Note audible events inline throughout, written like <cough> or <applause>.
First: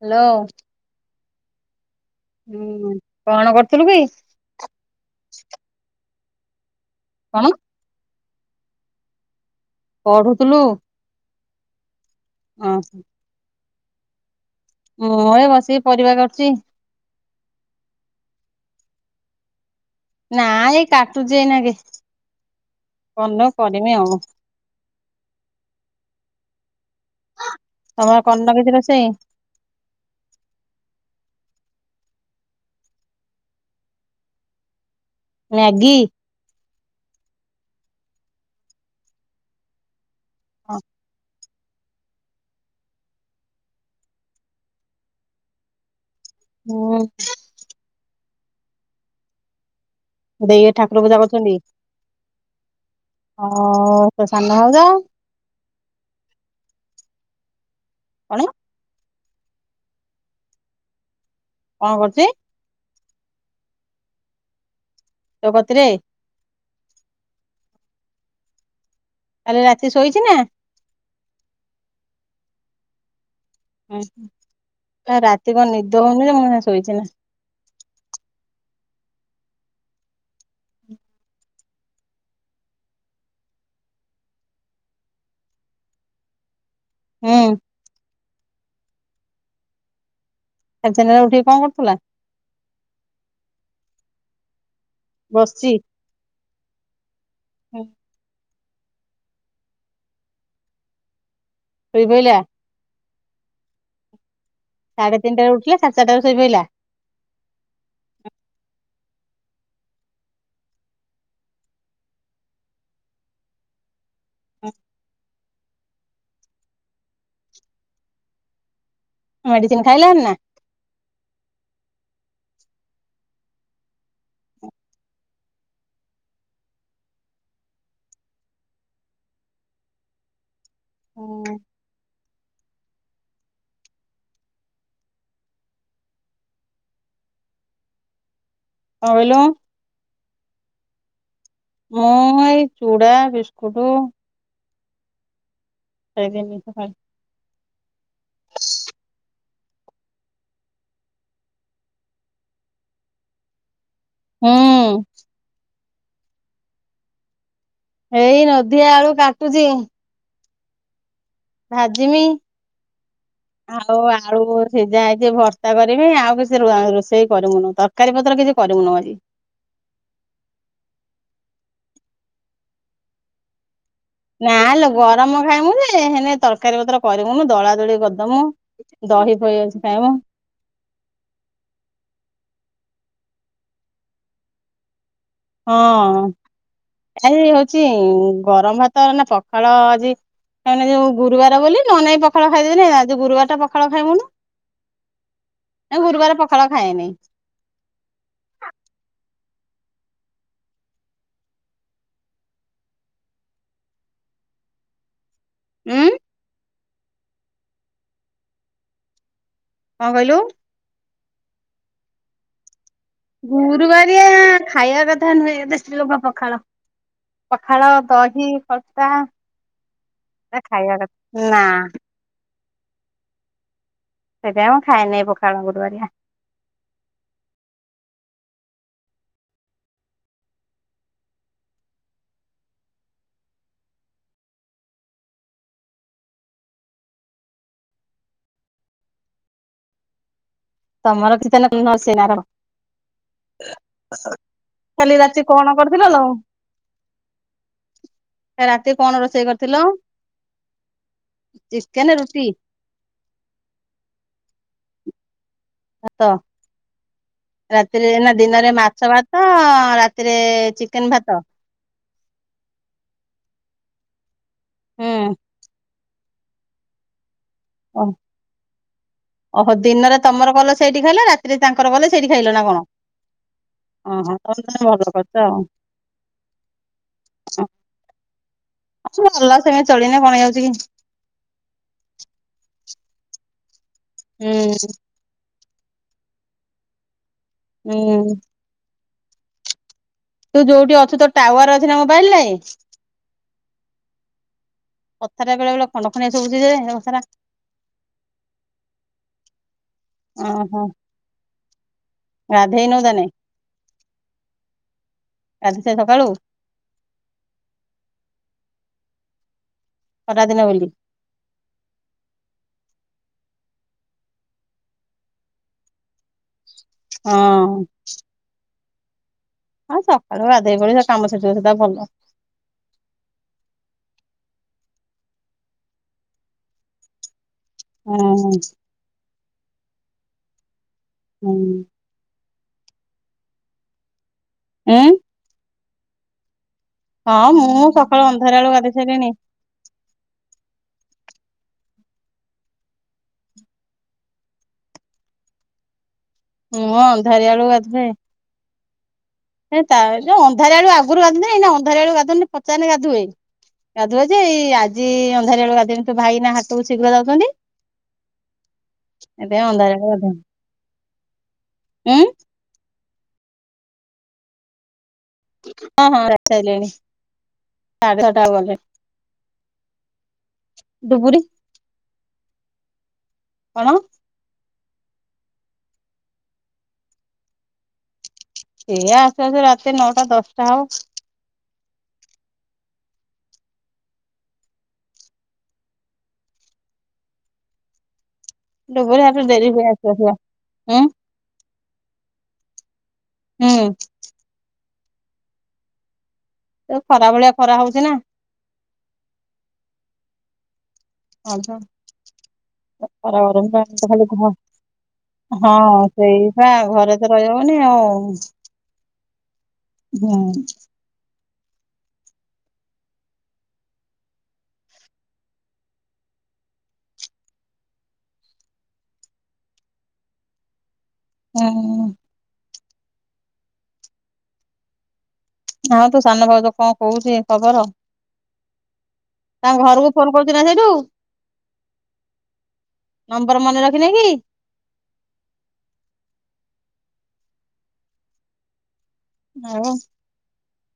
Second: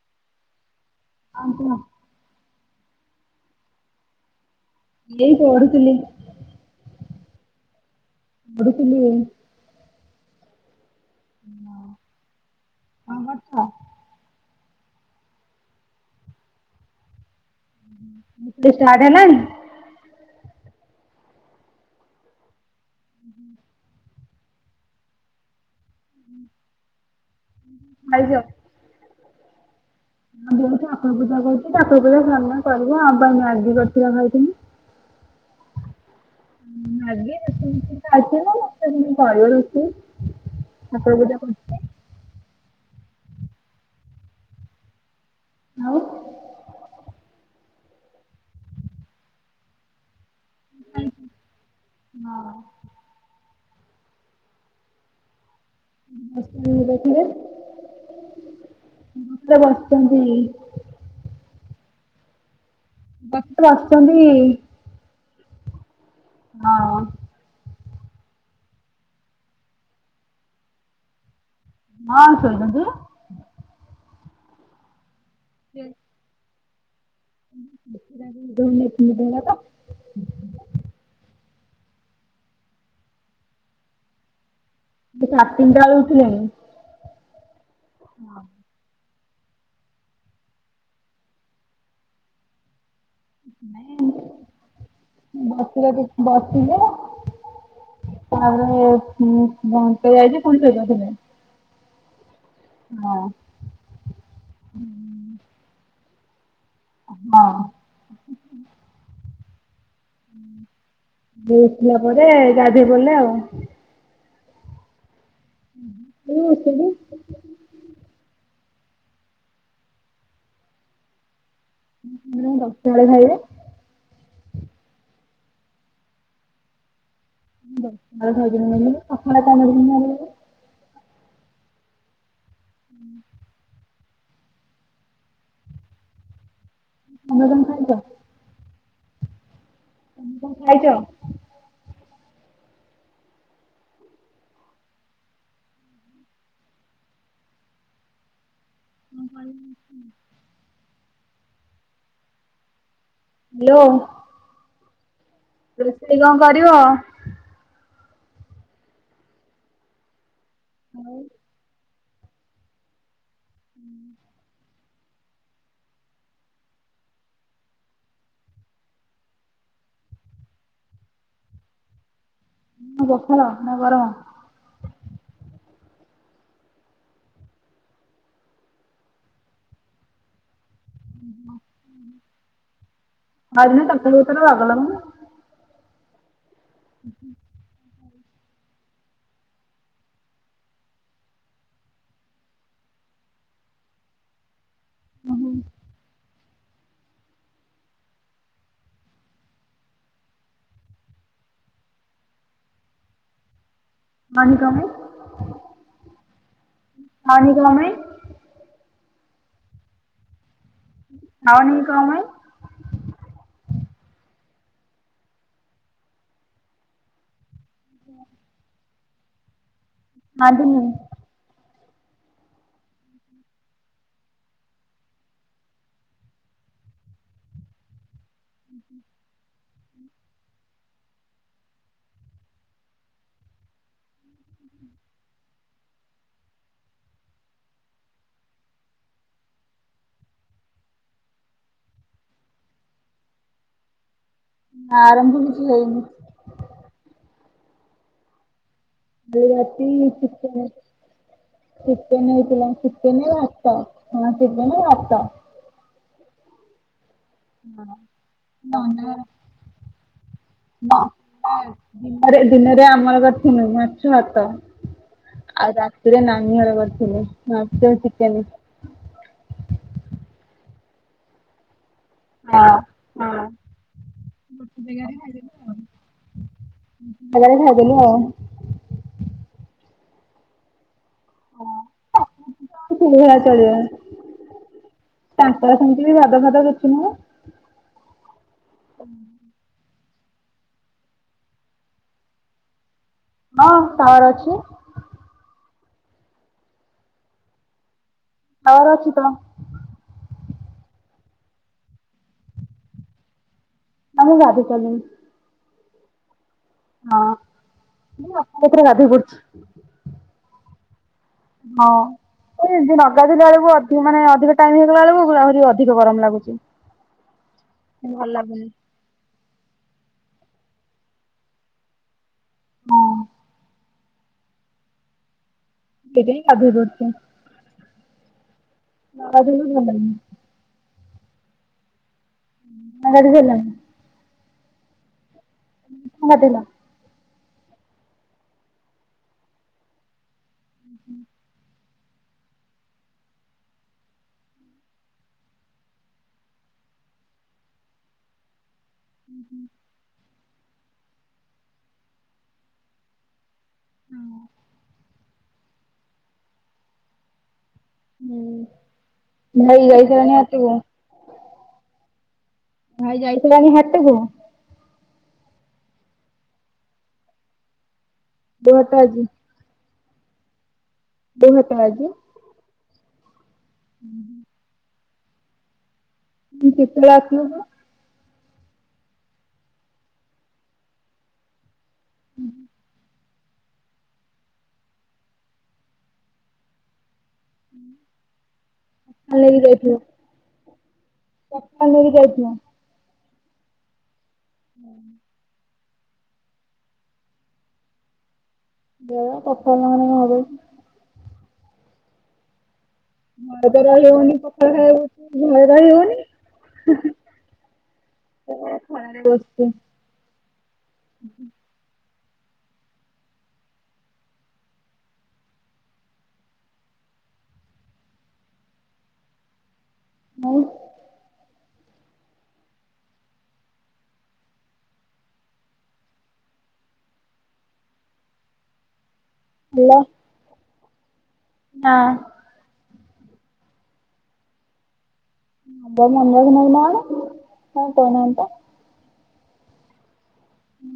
Hello. ହଁ କୁହ? ହୁଁ କଣ କରୁଥିଲୁ କି? ଏଇ ପଢୁଥିଲି। କଣ? ପଢୁଥିଲି। ପଢୁଥୁଲୁ? <unintelligible> ହଁ। କଣ କରୁଛ? ମୁଁ ଏଇ ବସିକି ପରିବା କାଟୁଚି। ତୁ ସାଢେ ନାହିଁଁ? ନା ଏଇ କାଟୁଛି ଏଇନା କେ କରିନଉ କରିମି ଆଉ। ତମର ଖାଇଛ? କରିନ କିଛି ରୋଷେଇ? ହଁ ବା ଠାକୁର ପୂଜା କରୁଚି <unintelligible> ମ୍ୟାଗି? ମ୍ୟାଗି <unintelligible> କରିବ ରୋଷେଇ। ଠାକୁର ପୂଜା କର ଆଉ? ହଁ। ଦେଇ ଏଇ ଠାକୁର ପୂଜା କରୁଛନ୍ତି। ଅଁ ତା ସାନ ଭାଉଜ? ରେଷେଇ ଘରେ ଥିବେ। କଣ? <unintelligible> ବସିଛନ୍ତି। କଣ କରୁଛି? ଶଶୁର ଆସିଚନ୍ତି। ତୋ କତିରେ। ହଁ। କାଲି ରାତି ଶୋଇଚି ନା? ହଁ ଶୋଇଚନ୍ତି। ହୁଁ। ରାତିରେ କଣ ନିଦ ହଉନି ନା, ମୁଁ ଏଇନା ଶୋଇଛି ନା। <unintelligible> ମୁଁ ସାଢେ ତିନିଟା ବେଳୁ ଉଠିଲିଣି। ହୁଁ। ହଁ। ଏତେ ଦିନ ହେଲାଣି ଉଠିକି କଣ କରୁଥିଲା? ବସିଛି <inaudible> ହୁଁ। <inaudible> ଶୋଇପଇଲା। ହଁ। ସାଢେ ତିନିଟାରେ ଉଠିଲା, ସାଢେ ଚାରିଟା ରେ ଶୋଇ ପଇଲା। ହଁ। ଉଠିଲା ପରେ ଗାଧେଇ ପଡ଼ିଲେ ଆଉ। ହୁଁ। <unintelligible> ମେଡିସିନ ଖାଇଲାଣି ନା? ଦଶଟା ବେଳେ ଖାଇବେ। ଦଶଟା ବେଳେ ଖାଇଛନ୍ତି <unintelligible> ହୁଁ। ତମେ କଣ ଖାଇଛ? କଣ କହିଲୁ? ତମେ କଣ ଖାଇଛ? ମୁଁ ଏଇ ଚୁଡା, ବିସ୍କୁଟୁ <unintelligible> <unintelligible> ହ୍ୟାଲୋ। ହୁଁ। ରୋଷେଇ କଣ କରିବ? ଏଇ ନୋଧି ଆଳୁ କାଟୁଚି। ଆଉ। ଭାଜିମି। ଆଉ ଆଳୁ। ସିଝା ହେଇଛି ଭର୍ତା କରିବି। ଆଉ କିଛି ରୋଷେଇ କରିମୁନୁ। ତରକାରୀ ପତ୍ର କିଛି କରିମୁନୁ ଆଜି। ପଖାଳ ନା ଗରମ? ନା ଲୋ ଗରମ ଖାଇମୁ ଯେ। ହେନେ ତରକାରୀ ପତ୍ର କରିମୁନୁ ଦଳା ଦଳି କରିଦମୁ। ଦହି ଫହି ଅଛି ଖାଇବୁ। <unintelligible> ଆଉ <unintelligible> ତରକାରୀ ପତ୍ର ବାଗ ଲାଗୁନି। ହଁ, ଆରେ ହଉଚିଇଁ ଗରମ ଭାତ ନା ପଖାଳ ଆଜି ତାମାନେ ଯୋଉ ଗୁରୁବାର ବୋଲି ନହନେ ଏଇ ପଖାଳ ଖାଇଦେଇଥିନେ <unintelligible> ଆଜି ଗୁରୁବାରଟା ପଖାଳ ଖାଇମୁନୁ। ନାଇ ଗୁରୁବାର ପଖାଳ ଖାଏନି। ଖାଅନି କଣ ପାଇଁ? ଉଁ ଖାଅନି କଁ ପାଇଁ? କଁ କହିଲୁ? ଖାଅନି କଁ ପାଇଁ? ଗୁରୁବାରଆ ଖାଇବା କଥା ନୁହେଁ ବେଶୀ ଲୋକ ପଖାଳ। ପଖାଳ, ଦହି, ଖଟା କାନ୍ଦିନି ଖାଇବା କଥା, ନାଁ। ସେଇଥିପାଇଁ ମୁଁ ଖାଇନେଇ ପଖାଳ ଗୁରୁବାରିଆ। <inaudible> ତମର <unintelligible> କାଲି ଆରମ୍ଭ ରାତି କିଛି କଣ ହେଇନି। କରିଥିଲ ଲୋ? ଏ ରାତି କଣ ରୋଷେଇ କାଲି କରିଥିଲ? ରାତି ଚିକେନ, ଚିକେନ ହେଇଥିଲା। ଚିକେନ ଭାତ, ହଁ ଚିକେନ ଭାତ। ଭାତ, ରାତିରେ ନା ଦିନରେ ମାଛ ଭାତ, ରାତିରେ <unintelligible> ଚିକେନ ଭାତ ହୁଁ ଦିନରେ ଦିନରେ ଆମର କରିଥିନୁ ମାଛ ଭାତ। ହୁଁ ଆଉ ରାତିରେ ନାନୀ ହର କରିଥିଲେ ମାଛ ଓ ଚିକେନ। ଓହୋ ଦିନରେ ତମର କଲ ସେଇଠି ଖାଇଲ, ରାତିରେ ତାଙ୍କର କଲେ ସେଇଠି ଖାଇଲ ନା ହଁ କଣ? ହଁ। ଅହଁ, ତମେ ତାହାଲେ ଭଲ କରିଚ ଆଉ। ସଜାରେ ଖାଇଦେଲୁ ଆଉ <unintelligible> ଭଲ ସେମିତି ଚଳିଗନେ କଣ ହେଇଯାଉଛି କି? <unintelligible> ହୁଁ। ତାଙ୍କର ସେମିତି ବି ବାଦ ଫାଦ କିଛି ନୁହେଁ। ଉଁ <inaudible> ତୁ ଯୋଉଠି ଅଛୁ ତୋର ଟାୱାର ଅଛି ନା ମୋବାଇଲରେ? ହଁ ଟାୱାର ଅଛି। କଥାଟା ବେଳେ ବେଳେ ଖଣ୍ଡ ଖଣ୍ଡିଆ ଶୁଭୁଚି ଯେ <unintelligible> ହଉ ରଖି ତ। ଅଁହଁ। ଗାଧେଇନୁ ତାନେ? ହଁ ମୁ ଗାଧେଇ ସାରିଲିଣି। ଗାଧେଇ ସା ସକାଳୁ? ହଁ, <unintelligible> ପଡୁଚି ଖରାଦିନ ବୋଲି? ହଁ। ଏମ୍ ତି ନ ଗାଧେଇଲା ବେଳକୁ ଅଧିକ ମାନେ ଅଧିକ ଟାଇମ୍ ହେଇଗଲା ବେଳକୁ ଗୁଳ୍ ଆହୁରି ଅଧିକ ଗରମ ଲାଗୁଛି। ହଁ। <unintelligible> ହଁ ସକାଳୁ ଗାଧେଇ ପଳେଇବୁ ସେ କାମ ସେତିକ ସୁଧା ଭଲ। ହଁ ସେଇଥିପାଇଁ ଗାଧେଇ ପଡୁଛି। ହୁଁ। ଅଜନ ଭଲଁ ହୁଁ। <unintelligible> ଏଁ <unintelligible> ଦେଲ। ହଁ ମୁଁ ସକାଳୁ ଅନ୍ଧାର ବଳୁ ଗାଧେଇ ସାଇଲିଣି। ହୁଁ। ହୁଁ ଅନ୍ଧାରିଆ ବେଳକୁ ଗାଧିବେ <inaudible> ତା ଜଉ ଅଧାରିଆ ଆଳୁ ଆଗରୁ ଗାଧୁଏ ନଇନା ଅଧାରୁଆ ବେଳୁ ଗଧେଉନି ଫଚା ହେଲେ ଗାଧୁଏ। ଗାଧୁଏ ଯେ ଆଜି ଅନ୍ଧାରିଆ ବେଳକୁ ଗାଧେଇମୀ ତୋ ଭାଇ ନା ହାଟ କୁ ଶୀଘ୍ର ଯାଉଛନ୍ତି। ହୁଁ ସେଥିପାଇଁ ଭାଇ ଅନ୍ଧାରିଆ ଯାଇ ବେଳୁ ଗାଧେଇନି ସାଇଲାଣି ହାଟ କୁ? ଉଁ। ଭାଇ ଯାଇ ସାଇଲାଣି ହାଟ କୁ? ହଁ ହଁ ଯାଇ ସାଇଲେଣି <unintelligible> କୋଉ ହାଟ ଆଜି? ଡ଼ୁବୁରୀ। କୋଉ ହାଟ ଆଜି କଣ? <unintelligible> କେତେବେଳେ ଆସିବ ସେ? ସେଏ ଆସୁ ଆସୁ ରାତି ନଅଟା ଦଶଟା ହବ। ହୁଁ ଡ଼ୁବୁରୀ ସକାଳେ ହାଟରୁ ଡେରି ହୁଏ ଆସୁ ଆସୁ କା। ହୁଁ। ଛତା ନେଇକି ଯାଇଥିବ। ହୁଁ <unintelligible> ଯୋ ଖରା ଭଳିଆ ଖରା ହଉଛି ନା? ସେଇଆ ଛତା ନ ନେଲେ କଣ ହବକି? <unintelligible> ଗରମ ଘରେ ତ ରହି ହଉନି ଖାଲି ପଖାଳ ଖାଇବାକୁ ଘରେ <unintelligible> ରହି ହଁ ହଉନି ସେଇପା ଘରେ ତ ରହିହବନି ଆଉ।। <unintelligible> ଖଳା ରେ ବସିଚି। ହଁ। <inaudible> <unintelligible> ହଁ ହଁ ତୋ ସାନ ଭାଉଜ କଣ କହୁଛି ଖବର? ତାଙ୍କ ଭଲ? ଘରକୁ ଫୋନ୍ ହୋଉଛି ନା ସେଇଠୁ। ନା। ନମ୍ବର ମନେ ରଖିନେଇ କି? <unintelligible> କଣ କହୁନାହାନ୍ତି ତ? <unintelligible> ହୁଁ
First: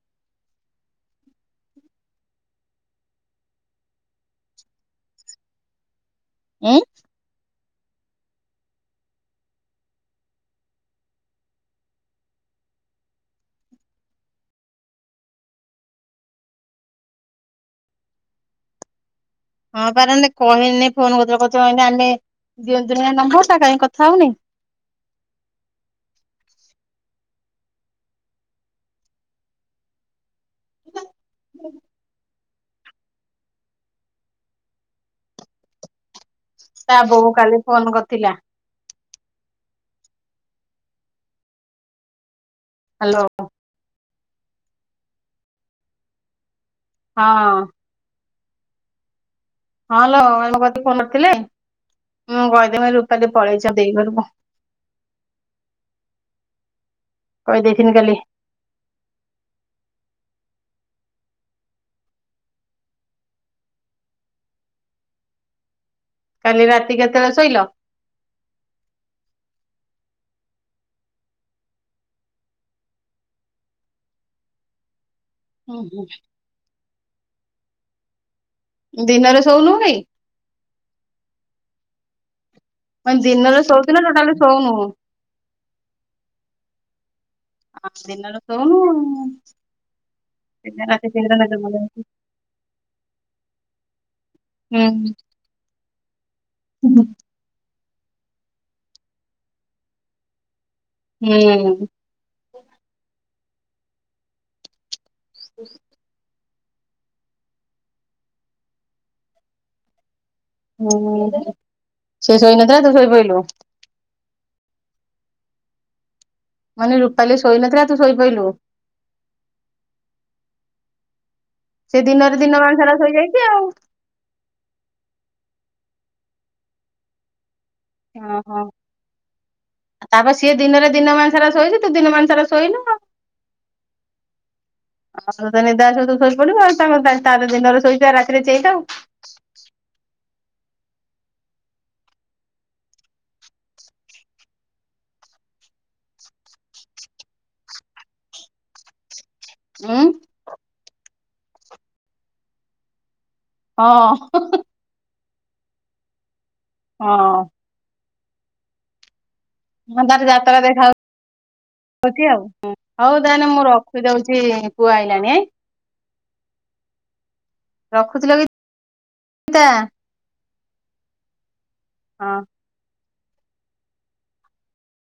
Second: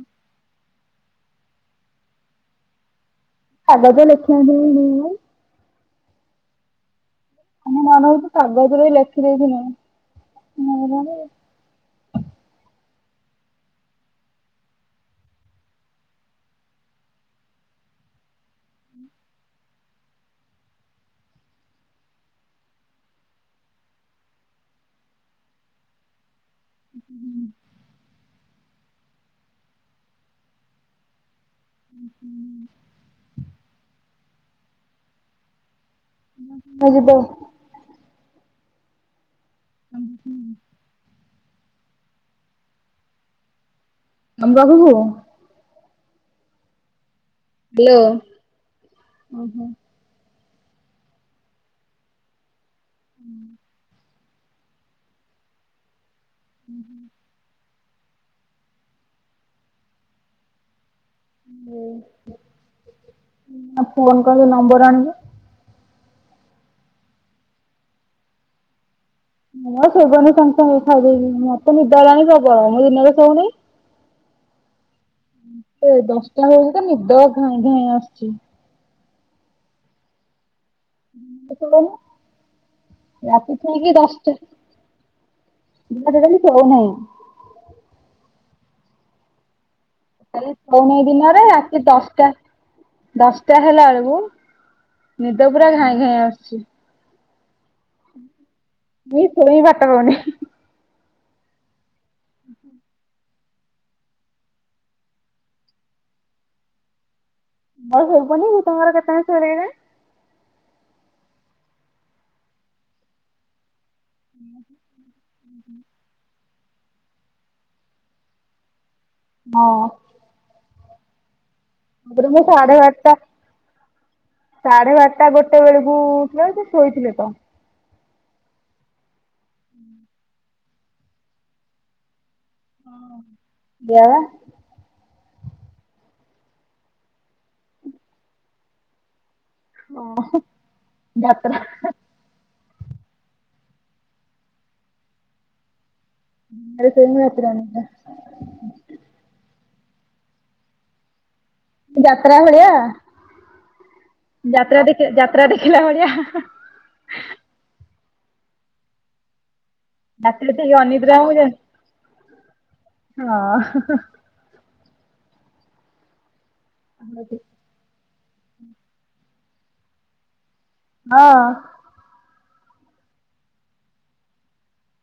କାଗଜ ଲେଖି <unintelligible> ଉଁ ଆମେ ମନ ହଉଛୁ କାଗଜରେ ବି ଲେଖି ଦେଇେଥିଲେ। <unintelligible> ହଁ ପାରେ କହିନେ ଫୋନ୍ କରିଦେଲା କହିଲି ଆମେ ଦିଅନ୍ତୁନି ନମ୍ବର ଟା କାହିଁ କଥା ହଉନି। ହୁଁ <unintelligible> ହୁଁ ତା ଯିବ ବୋଉ କାଲି ଫୋନ୍ କରିଥିଲା। ଓ ହୁଁ ହ୍ୟାଲୋ ତମ ପାଖକୁ? ହଁ ହ୍ୟାଲୋ ଓହୋ। ହଁ ଲୋ ଆମ କତିକି କରିଥିଲେ, ମୁଁ କହିଦେବି ରୂପାଲି ପଳେଇଛି ଦେଇ ଘର କୁ। <unintelligible> କହି ଦେଇଥିଲି କାଲି। ଓହ ଫୋନ୍ କଲେ ନମ୍ବର ଆଣିଲୁ? କାଲି ରାତି କେତେବେଳେ ଶୋଇଲ? ହଁ ଶୋଇପଇଲି ସାଙ୍ଗେ ସାଙ୍ଗେ ଖାଇଦେଇକି, ମତେ ନିଦ ହେଲାଣି ପ୍ରବଳ ମୁଁ ଦିନରେ ଶୋଉନି। ମତେ ଦଶଟା ବେଳକୁ ତ ନିଦ ଘାଇଁ ଘାଇଁ ଆସୁଛି। ଦିନରେ ଶୋଉନୁ କି? କିଛି ହେଇନି ମାନେ ରାତି ଦିନରେ ଠିକ୍ ଶୋଉଛୁ ନା ଟୋଟାଲି ଦଶଟା ଶୋଉନୁ? ଦିନରେ ବି ଶୋଉନାହିଁ। ଆ ଦିନରେ ଶୋଉନୁ ଆଉ। କାଲି ଶୋଉନେଇ ଦିନରେ ରାତି ପର୍ଯ୍ୟନ୍ତ। ଦଶଟା, ଦଶଟା ହେଲା ବେଳକୁ ହୁଁ ନିଦ ପୁରା ଘାଇଁ ଘାଇଁ ଆସୁଛି। <unintelligible> ମୁଇଁ ଶୋଇବି ବାଟ ପାଉନି। ହୁଁ <unintelligible> <inaudible> ମୁଁ ଶୋଇପଇଲି, ସେ ତାଙ୍କର କେତେବେଳେ ଶୋଇଲେ କେଯାଣେ। ଉଁ ହୁଁ, ସେ ଶୋଇନଥିଲା ତୁ ଶୋଇ ପଇଲୁ? <unintelligible> ମାନେ ରୂପାଲି ଶୋଇ ନଥିଲା ତୁ ଶୋଇପଇଲୁ? ହଁ ସେ ତାପରେ ଦିନରେ ମୁଁ ସାଢେ ଦିନମାନ ସାରା ବାରଟା ଶୋଇଯାଇଛି ଆଉ। ସାଢେ ବାରଟା ଗୋଟେ ବେଳକୁ ଉଠିଲି ସେ ଶୋଇଥିଲେ ତ। ଓହୋ ତାପରେ ସିଏ ଦିନରେ ଦିନମାନ ସାରା ଶୋଇଛି ତୁ ଦିନମାନ ସାରା ଶୋଇନୁ? ସେଇଆ ଵା। ଆଉ ତତେ ନିଦ ଆସିବ ତୁ ଶୋଇ ପଡିବୁ ଆ ତାଙ୍କର ତାର ଦିନରେ ଶୋଇଛି ରାତିରେ ଚେଇଁଥାଉ। ଓହୋ ଯାତ୍ରା। ଦିନରେ ଶୋଇବୁ ରାତିରେ ଅନିଦ୍ରା। ଉଁ ଯାତ୍ରା ଭଳିଆ, ହଁ। ଯାତ୍ରା ଦେ ଯାତ୍ରା ଦେଖିଲା ଭଳିଆ। ହଁ ହଁ ତାର ରାତିରେ ଯାତ୍ରା ଟିକେ ଦେଖା ଅନିଦ୍ରା ଯେ ହଉ ହଉଛି ଆଉ, ହଉ ହଁ ତାହେଲେ ମୁଁ ରଖିଦଉଛି। ଛି ପୁଅ ଆଇଲାଣି। <unintelligible> ରଖୁଚିଲୋ ଗୀତା। ହଁ। ହଁ।